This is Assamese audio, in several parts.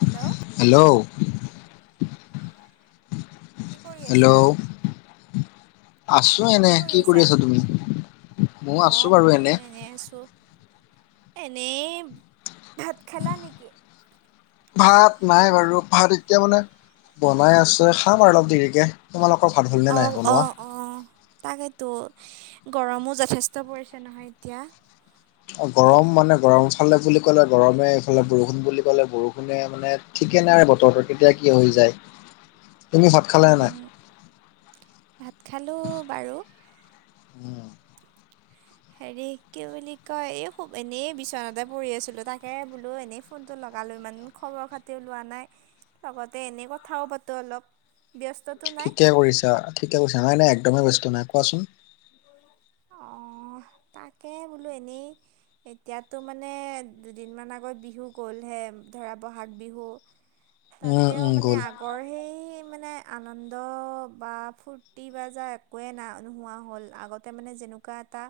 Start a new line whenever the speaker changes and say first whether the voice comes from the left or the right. right: হেল্ল'
left: হেল্ল',
right: কি কৰি আছা?
left: হেল্ল' আছো এনে, কি কৰি আছা তুমি? ময়ো
right: অ,
left: আছো বাৰু এনে
right: ময়ো এনেই আছো। এনেই, ভাত খালা নেকি?
left: ভাত, নাই বাৰু ভাত এতিয়া মানে', বনাই আছে খাম আৰু অলপ দেৰিকে, তোমালোকৰ ভাত হ'ল নে নাই বনোৱা?
right: অঁ', তাকেতো গৰমো যথেষ্ট পৰিছে নহয় এতিয়া',
left: অ', গৰম মানে গৰম এইফালে বুলি ক'লে গৰমে, এইফালে বৰষুণ বুলি ক'লে বৰষুণে মানে', ঠিকেনে আৰু বতৰটোৰ কেতিয়া কি হৈ যায়',
right: [unintelligible]
left: তুমি ভাত খালা নে নাই?
right: উম, ভাত খালোঁ বাৰু',
left: উম',
right: হেৰি কি বুলি কয়, এই শুব এনেই বিচনাতে পঢ়ি আছিলোঁ তাকে বোলো এনেই ফো', নটো লগালোঁ, ইমানদিন খবৰ খাতিও লোৱা নাই লগতে এনে কথাও পাতো অলপ', ব্যস্ততো নাই।
left: ঠিকে কৰিছা, ঠিকে কৰিছা, নাই নাই একদমেই ব্যস্ত নাই কোৱাচোন',
right: অঁ', তাকে বোলো এনেই', এতিয়াতো মানে দুদিনমান আগত বিহু গ'লহে ধৰা বহাগ বিহু',
left: উম
right: তাতেও
left: উম
right: মানে
left: গ'ল
right: আগ', বৰ সেই মানে আনন্দ বা ফূৰ্তি বা যাৰ একোৱেই নাই নোহোৱা হ'ল আগত', মানে যেনেকুৱা এটা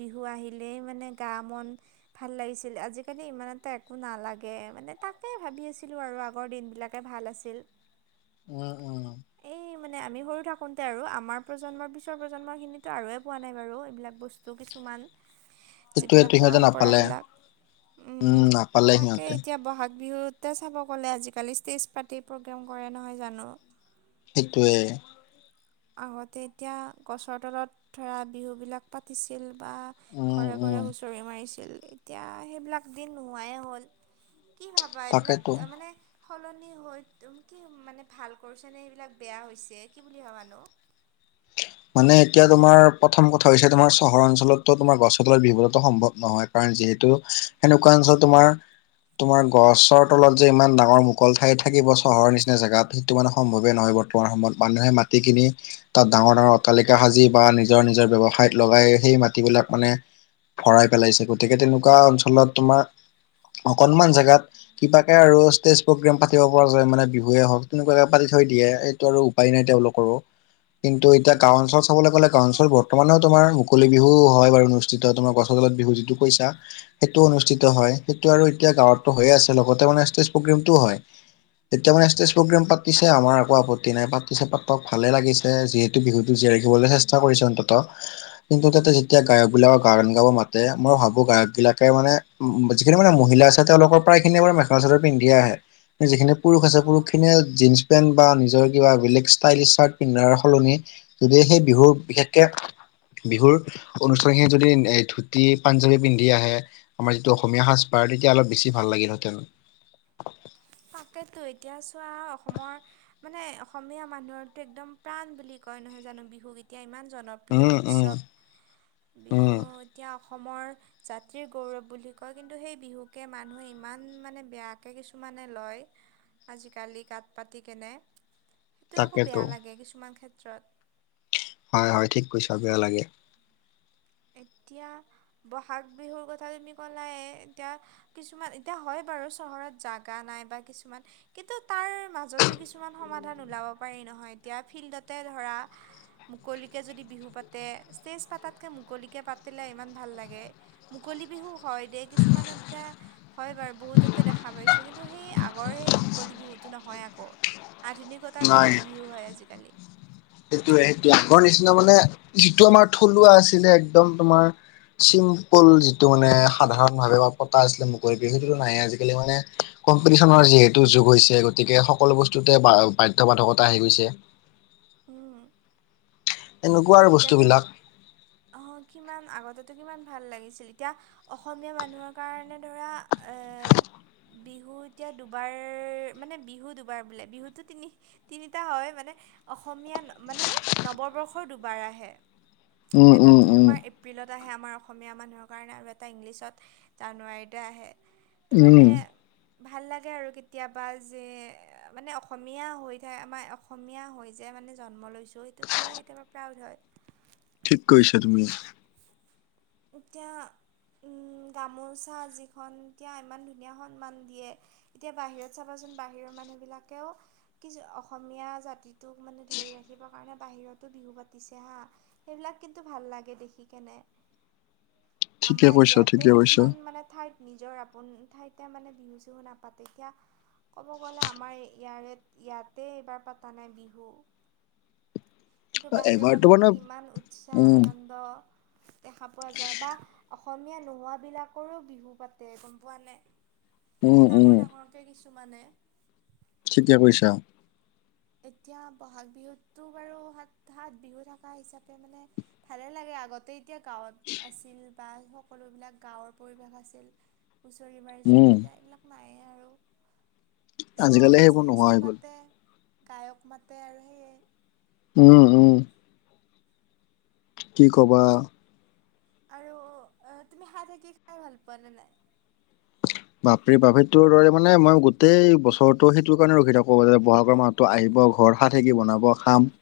right: বিহু আহিলেই মানে গা মন', ভাল লাগিছিল আজিকালি ইমান এটা একো নালাগে মানে তাকে ভাবি আছিলো আৰু আগৰ দিন বিলাক। তাকে ভাল আছিল।
left: উম উম
right: এই মানে আমি সৰু থাকোতে আৰু আমাৰ প্ৰজন্মৰ পিয়াও প্ৰজন্ম খিনিতো আৰু- পোৱা নাই বাৰু এইবিলাক বস্তু কিছুমান।
left: সেইটোৱেটো
right: যিবিলাক
left: সিহঁতে নাপালে
right: পৰম্পৰাবিলাক,
left: উম
right: হম',
left: নাপালে
right: তাকে
left: সিহঁতে
right: এতিয়া বহাগ বিহুত', তাতে চাব গ'লে আজিকালি ষ্টেজ পাৰ্টি প্ৰগ্ৰাম কৰে নহয় জানোঁ',
left: সেইটোৱে',
right: আগতে এতিয়া গছৰ তলত ধৰা বিহুবিলাক', পাতিছিল বা
left: উম
right: ঘৰে
left: উম
right: ঘৰে হুঁচৰি মাৰিছিল', এতিয়া সেইবিলাক দিন নোহোৱাই হ'ল, কি ভাবা এইবিলাক
left: তাকেতো
right: মানে', সলনি হৈ, তুমি কি মানে ভাল কৰিছা নে এইবিলাক বেয়া হৈছে কি বুলি ভাবা নো?
left: মানে এতিয়া তোমাৰ প্ৰথম কথা হৈছে তোমাৰ চহৰ অঞ্চলতো তোমাৰ গছ তলৰ বিহু বোৰতো সম্ভৱ নহয়', কাৰণ যিহেতু সেনেকুৱা অঞ্চল তোমাৰ', তোমাৰ গছৰ তলত যে ইমান ডাঙৰ মুকল ঠাই থাকিব চহৰৰ নিচিনা জেগাত- সেইটো মানে সম্ভৱেই নহয় বৰ্তমান সময়ত মানুহে মাটি কিনি- তাত ডাঙৰ ডাঙৰ অটালিকা সাজি বা নিজৰ নিজৰ ব্যৱসায়ত লগাই সেই মাটিবিলাক মানে- ভৰাই পেলাইছে, গতিকে তেনেকুৱা অঞ্চলত তোমাৰ অকনমান জেগাত- কিবাকে আৰু ষ্টেজ প্ৰগ্ৰেম পাতিব পৰা যায় মানে বিহুৱে হওক তেনেকুৱাকে পাতি থৈ দিয়ে এইটো আৰু- উপাই নাই তেওঁলোকৰো, কিন্তু এতিয়া গাঁও অঞ্চল চাবলৈ গ'লে গাওঁ
right: এতিয়া
left: অঞ্চলত ব- বৰ্তমানেও তোমাৰ মুকলি বিহু হয় বাৰু অনুষ্ঠিত হয় তোমাৰ গছতলত বিহু যিটো কৈছা সেইটো অনুষ্ঠিত হয়, সেইটো আৰু এতিয়া গাঁৱতটো হৈয়ে আছে লগতে মানে ষ্টেজ প্ৰগ্ৰেমটো হয়। এতিয়া মানে ষ্টেজ প্ৰগ্ৰেম পাতিছে, আমাৰ একো আপত্তি নাই পাতিছে পাতক ভালে লাগিছে। যিহেতু বিহুটো জীয়াই ৰাখিবলৈ চেষ্টা কৰিছে অন্তত। কিন্তু তাতে যেতিয়া গায়ক বিলাকক গান গাব মাত - তে, মই ভাবো গায়ক বিলাকে মানে যিখিনি মানে মহিলা আছে তেওঁলোকৰ প্ৰায়খিনিয়ে মেখেলা চাদৰ পিন্ধিয়ে আহে। যিখিনি পুৰুষ আছে
right: অঁ
left: পুৰুষখিনিয়ে জীন্ছ পেন্ট বা নিজৰ কিবা বেলেগ ষ্টাইলী চাৰ্ট- পিন্ধাৰ সলনি যদি সেই বিহুৰ বিশেষকে- বিহুৰ অনুষ্ঠানখিনি যদি এ ধুতি পাঞ্জাৱী পিন্ধি আহে। আমাৰ যিটো অসমীয়া সাজপাৰ তেতিয়া অলপ বেছি ভাল লাগিলহেঁতেন।
right: [inaudible] তাকেটো এতিয়া চোৱা অসমৰ মানে অসমীয়া মানুহৰো এক্দম প্ৰাণ বুলি কয় নহয় জানোঁ বিহুগ এতিয়া ইমান জনপ্ৰিয় প্ৰিয়
left: উম উম
right: উৎসৱ বিহু
left: উম
right: এতিয়া অসমৰ জাতিৰ গৌৰৱ বুলি কয় কিন্তু সেই বিহুকে মানুহে ইমান মানে বেয়াকে কিছুমানে লয় আজিকালি গাত পাতি কেনে। সেইটোৱে আকৌ
left: তাকেতো
right: বেয়া লাগে কিছুমান ক্ষেত্ৰত।
left: হয় হয় ঠিক কৈছ বেয়া লাগে।
right: এতিয়া ব'হাগ বিহুৰ কথা তুমি ক'লাই এতিয়া কিছুমান এতিয়া হয় বাৰু চহৰত জাগা নাই বা কিছুমান কিন্তু তাৰ মাজতো কিছুমান সমাধান ওলাব পাৰি নহয় এতিয়া ফিল্ডতে ধৰা মুকলিকে যদি বিহু পাতে ষ্টেজ পাতাত তে মুকলিকে পাতিলে ইমান ভাল লাগে মুকলি বিহু হয় দে কিছুমান এতিয়া হয় বাৰু বহুততে দেখা পাইছোঁ কিন্তু সেই আগৰ সেই মুকলি বিহুটো নহয় আকৌ। আধুনিকতাৰ মুকলি বিহু হয় আজিকালি।
left: সেইটোৱে সেইটোৱে আগৰ নিচিনা মানে যিটো আমাৰ থলুৱা আছিলে একদম তোমাৰ চিম্পল যিটো মানে সাধাৰণ ভাৱে বা পতা আছিলে মুকলি সেইটোতো নাই আজিকালি মানে কম্পিটিশনৰ যিহেতু যুগ হৈছে গতিকে সকলো বস্তুতে বাধ্য বাধকতা আহি গৈছে।
right: উম।
left: এনেকুৱা আৰু
right: এতিয়াতো
left: বস্তুবিলাক
right: আহ কিমান আগতে কিমান ভাল লাগিছিল এতিয়া- অসমীয়া মানুহৰ কাৰণে ধৰা এ বিহু এতিয়া দুবাৰ মানে বিহু দুবাৰ বোলে বিহুতো তিনি তিনিটা হয় মানে অসমীয়া মানে নৱবৰ্ষৰ দু বাৰ আহে
left: উম
right: এটা
left: উম
right: টো
left: উম
right: তোমাৰ এপ্ৰিলত আহে আমাৰ অসমীয়া মানুহৰ কাৰণে আৰু এটা ইংলিছত তাৰ জানুৱাৰিতে আহে। ত মানে
left: উম
right: ভাল লাগে আৰু কেতিয়াবা যে মানে অসমীয়া হৈ থাক আমাৰ অসমীয়া হৈ যে মানে জন্ম লৈছোঁ সেইটোক লৈ কেতিয়াবা প্ৰাউড হয়।
left: ঠিক কৈছা তুমি।
right: এতিয়া গামোচা যিখন এতিয়া ইমান ধুনীয়া সন্মান দিয়ে। এতিয়া বাহিৰত চাবাচোন বাহিৰৰ মানুহবিলাকেও কি অসমীয়া জাতিটোক মানে ধৰি ৰাখিবৰ কাৰণে বাহিৰতো বিহু পাতিছে হা। সেইবিলাক কিন্তু ভাল লাগে দেখি কেনে।
left: ঠিকে
right: আমাৰ
left: কৈছা
right: ইয়াতে
left: ঠিকে কৈছা
right: কিছুমান মানে ঠাইত নিজৰ আপোন ঠাইতে মানে বিহু চিহু নাপাতে এতিয়া ক'ব গ'লে আমাৰ ইয়াৰে ইয়াতে এইবাৰ পতা নাই বিহু। কিন্তু বাহিৰৰ
left: এবাৰতো মানে
right: মানুহখিনি ইমান উৎসাহ
left: উম
right: আনন্দ দেখা পোৱা যায় বা অসমীয়া নোহোৱা বিলাকৰো বিহু পাতে গম পোৱা নাই।
left: উম
right: ডাঙৰ
left: উম
right: ডাঙৰকে কিছুমানে।
left: ঠিকে কৈছা।
right: এতিয়া ব'হাগ বিহুততো বাৰু সাত সাত বিহু থকা হিচাপে মানে ভালে লাগে আগতে। এতিয়া গাঁৱত আছিল বা সকলোবিলাক গাঁৱৰ পৰিৱেশ আছিল। হুঁচৰি মাৰিছিল
left: উম
right: এতিয়া এইবিলাক নায়েই আৰু। চ'ব
left: আজিকালি সেইবোৰ নোহোৱা
right: ষ্টেজটো
left: হৈ গ'ল
right: পাতে গায়ক মাতে আৰু সেয়ে।
left: উম উম। কি ক'বা।
right: আৰু তুমি হাত থাকি খাই ভাল পোৱা নে নাই?
left: বাপৰে বাপ সেইটোৰ দৰে মানে মই গোটেই বছৰৰতো সেইটো কাৰণে ৰখি থাকো বহাগৰ মাহ- তো আহিব ভৰখা থাকিব বনাব খাম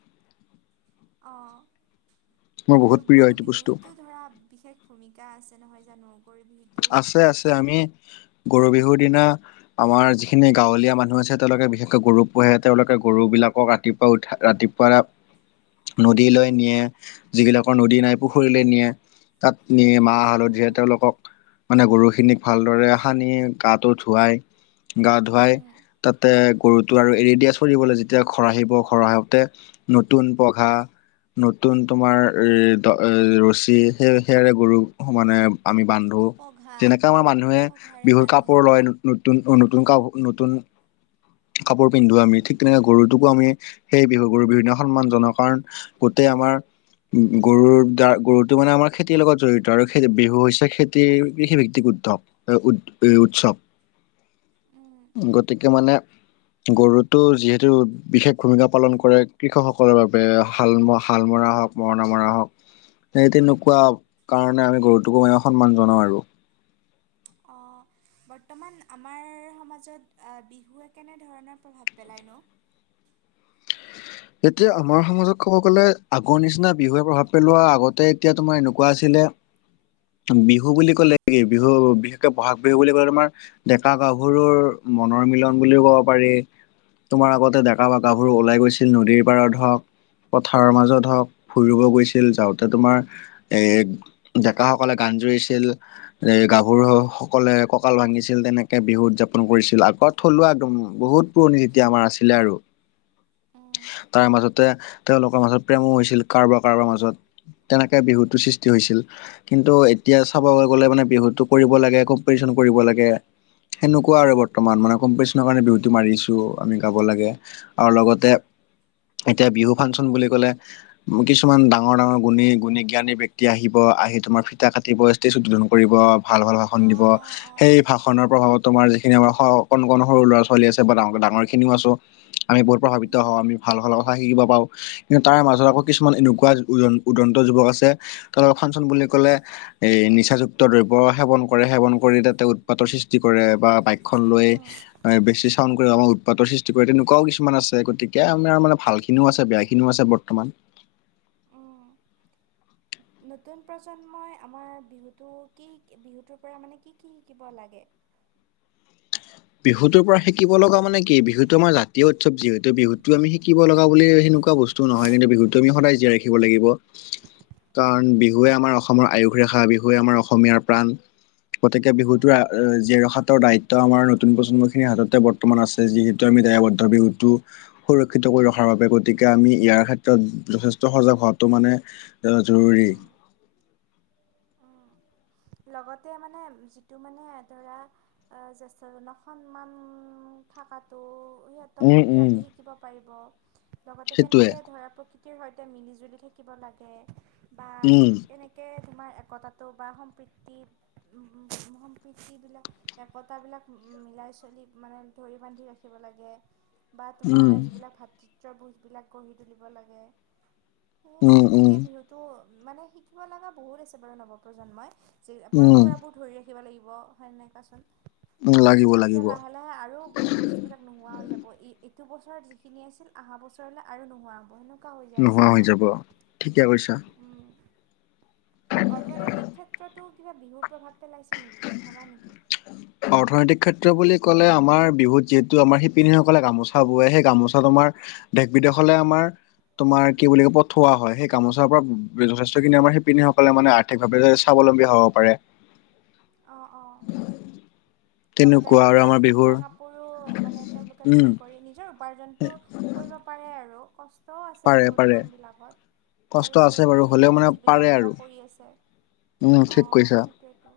right: অ
left: মোৰ বহুত
right: আৰু
left: প্ৰিয়
right: গৰু
left: এইটো বস্তু
right: বিহুতো ধৰা বিশেষ ভূমিকা আছে নহয় জানোঁ।
left: আছে আছে, আমি গৰু বিহুৰ দিনা- আমাৰ যিখিনি গাঁৱলীয়া মানুহ আছে তেওঁলোকে বিশেষকৈ গৰু পোহে তেওঁলোকে গৰু বিলাকক- ৰাতিপুৱা উঠা ৰাতিপুৱা-
right: [inaudible]
left: নদীলৈ
right: উম
left: নিয়ে, যিবিলাকৰ নদী নাই পুখুৰীলৈ নিয়ে। তাত নি মাহ হালধিৰে
right: উম
left: তেওঁলোকক- মানে গৰুখিনিক ভালদৰে সানি গাটো ধুৱাই গা ধুৱাই- তাতে গৰুটো আৰু এৰি দিয়া চৰিবলে যেতিয়া ঘৰ আহিব ঘৰ আহোতে- নতুন পঘা- নতুন তোমাৰ এ দ ৰছী সেই সেয়াৰে গৰু মানে- আমি বান্ধো
right: পঘা
left: যেনেকে আমাৰ মানুহে
right: পঘাৰে
left: বিহুৰ
right: বান্ধে
left: কাপোৰ লয় নতুন নতুন কাপোৰ নতুন- কাপোৰ পিন্ধো আমি ঠিক তেনেকে গৰুটোকো আমি সেই বিহু গৰু বিহুনে সন্মান জনক কাৰণ - গোটেই আমাৰ উম গৰুৰ দাৰ গৰুটো মানে আমাৰ খেতিৰ লগত জড়িত আৰু খেতি বিহু হৈছে। খেতি কৃষিভিত্তিক উৎসৱ উ উৎসৱ। গতিকে মানে- গৰুটো যিহেতু বিশেষ ভূমিকা পালন কৰে কৃষকসকলৰ বাবে হাল হাল মৰা হওক- মৰণা মৰা হওক সেই তেনেকুৱা কাৰণে আমি গৰুটোকো আমি সন্মান জনাওঁ আৰু।
right: অঁ বৰ্তমান আমাৰ সমাজত বিহুৱে কেনেধৰণৰ প্ৰভাৱ পেলায় ন।
left: এতিয়া আমাৰ সমাজক কব গলে আগৰ নিচিনা বিহুৱে প্ৰভাৱ পেলোৱাৰ আগতে এতিয়া তোমাৰ এনেকুৱা আছিলে। বিহু বুলি ক'লে কি বিহু বিশেষকে বহাগ বিহু বুলি ক'লে তোমাৰ- ডেকা গাভৰুৰ মনৰ মিলন বুলিও কব পাৰি। তোমাৰ আগতে ডেকা বা গাভোৰ ওলাই গৈছিল নদীৰ পাৰত ধৰক। পথাৰৰ মাজত হওক ফুৰিব গৈছিল, যাওঁতে তোমাৰ - এৰ ডেকাসকলে গান জুৰিছিল। এই গাভৰু সকলে কঁকাল ভাঙিছিল তেনেকে বিহু উদযাপন কৰিছিল আগত। থলুৱা একদম বহুত পুৰণি যেতিয়া আমাৰ আছিলে আৰু।
right: অঁ
left: তাৰ মাজতে তেওঁলোকৰ মাজত প্ৰেমো হৈছিল কাৰোবাৰ কাৰোবাৰ মাজত। তেনেকে বিহুতো সৃষ্টি হৈছিল। কিন্তু এতিয়া চাবলৈ গ'লে মানে বিহুটো কৰিব লাগে কম্পিটিশন কৰিব লাগে। সেনেকুৱা আৰু বৰ্তমান মানে কম্পিটিশনৰ কাৰণে বিহুটো মাৰিছো আমি গাব লাগে আৰু লগতে- এতিয়া বিহু ফাংচন বুলি কলে। কিছুমান ডাঙৰ ডাঙৰ গুণী গুণী জ্ঞানী ব্যক্তি আহিব আহিব তোমাৰ ফিতা কাটিব ষ্টেজ উদ্বোধন কৰিব। ভাল ভাল ভাষণ দিব
right: অঁ
left: সেই
right: অঁ
left: ভাষণৰ
right: অঁ
left: প্ৰভাৱত তোমাৰ যিখিনি আমাৰ হওঁক। কণ কণ সৰু ল'ৰা ছোৱালী আছে বা তেওঁৰ ডাঙৰ খিনিও আছো আমি বহুত প্ৰভাৱিত
right: উম
left: হওঁ আমি ভাল- হা শিকিব পাৰো। কিন্তু তাৰ মাজত আকৌ
right: উম
left: কিছুমান এনেকুৱা উদন উদন্ত যুৱক আছে তাৰ লগত ফাংচন বুলি কলে- এই নিচাযুক্ত দ্ৰব্য সেৱন কৰে সেৱন কৰি তাতে উৎপাতৰ সৃষ্টি কৰে বা বাক্য - লৈ বেছি চাউন আমাৰ উৎপাতৰ সৃষ্টি কৰে তেনেকুৱাও কিছুমান আছে গতিকে - এতিয়া আমাৰ মানে ভাল খিনিও আছে, বেয়াখিনিও আছে বৰ্তমান।
right: উম নতুন প্ৰজন্মই আমাৰ বিহুটো কি শ বিহুটোৰ পৰা মানে কি কি শিকিব লাগে।
left: বিহুতৰ পৰা শিকিব লগা মানে কি বিহুটো আমাৰ জাতীয় উৎসৱ যিহেতু বিহুটো আমি শিকিব লগা বুলি সেনেকুৱা বস্তু- টো নহয় কিন্তু বিহুত আমি সদায় জীয়াই ৰাখিব লাগিব।
right: [inaudible]
left: কাৰণ বিহুৱে আমাৰ অসমৰ আয়ুস ৰেখা বিহুৱে আমাৰ অসমীয়াৰ প্ৰাণ। গতিকে
right: উম
left: বিহুটোৰ আঁ জীয়াই ৰখাতৰ দায়িত্ব আমাৰো - নতুন প্ৰজন্ম খিনি হাততে বৰ্তমান আছে যিহেতু আমি দায়াবদ্ধ বিহুটো সুৰক্ষিত কৰি ৰখাৰ বাবে গতিকে আমি ইয়াৰ ক্ষেত্ৰত যথেষ্ট সজাগ হোৱাটো মানে। অ জৰুৰী।
right: উম উম লগতে মানে যিটো মানে ধৰা জ্যেষ্ঠজনক সন্মান থাকাটো
left: উম উম
right: সিহঁতে শিকিব পাৰিব। লগতে
left: সেইটোৱে
right: কেনেকে ধৰা প্ৰকৃতি ৰ সৈতে মিলি জুলি থাকিব লাগে বা
left: উম
right: কেনে কে তোমাৰ একতাটো বা সম্প্ৰীতি সম্প্ৰীতিবিলাক একতাবিলাক মিলাই চলি মানে ধৰি বান্ধি ৰাখি ৰাখিব লাগে। বা
left: উম
right: তোমাৰ যিবিলাক ভাতৃত্বৰ বোধবিলাক গঢ়ি তুলিব লাগে। সে
left: উম উম
right: তেনেকে বিহুটো মানে শিকিব লগা বহুত আছে বাৰু নৱপ্ৰজন্মই।
left: উম
right: পৰম্পৰাবোৰ ধৰি ৰাখিব লাগিব। হয় নে নাই কোৱাচোন?
left: উম লাগিব
right: এতিয়া
left: লাগিব
right: লাহে- লাহে আৰু বস্তুবিলাক নোহোৱা হৈ যাব, ই এইটো বছৰত যিখিনি আছিল অহা বছৰলৈ আৰু নোহোৱা হ'ব হয় না নহয়। কম হৈ যাই আছে
left: নোহোৱা হৈ যাব। ঠিকে কৈছা।
right: ন উম। অৰ্থনৈতিক ক্ষেত্ৰতো কিবা বিহু প্ৰভাৱ পেলাইছে নেকি? ভাবা নেকি?
left: অৰ্থনৈতিক ক্ষেত্ৰ বুলি ক'লে আমাৰ বিহুত যিহেতু আমাৰ শিপিনীসকলে গামোচা বোৱে সেই গামোচাটো আমাৰ দেশ বিদেশলে আমাৰ তোমাৰ কি বুলি কয় পঠোৱা হয়, সেই গামোচাৰ পৰা যথেষ্টখিনি আমাৰ সেইপিনসকলে মানে আৰ্থিকভাৱে স্বাৱলম্বী হ'ব পাৰে।
right: অ অ। লগতে
left: তেনেকুৱা আৰু
right: পাট
left: আমাৰ বিহুৰ
right: মুগা কাপোৰো মানে তেওঁলোকে
left: উম
right: বিক্ৰী কৰি নিজৰ উপাৰ্জনটো কৰিব পাৰে আৰু ক ষ্ট আছে
left: পাৰে
right: বহুত
left: পাৰে
right: কামবিলাকত
left: কষ্ট
right: তাৰ
left: আছে
right: উপৰিও
left: বাৰু হ'লেও
right: সেনেকেইতো
left: মানে পাৰে
right: জীৱিকা
left: আৰু
right: নিৰ্বাহ কৰি আছে।
left: উম ঠিক
right: অহ
left: কৈছা
right: সেইটোৱেতো।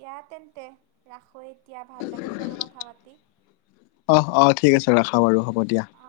right: দিয়া তেন্তে ৰাখোঁ এতিয়া ভাল লাগিল বাৰু কথা পাতি।
left: অ অ ঠিক আছে ৰাখা বাৰু হ'ব দিয়া।
right: অ।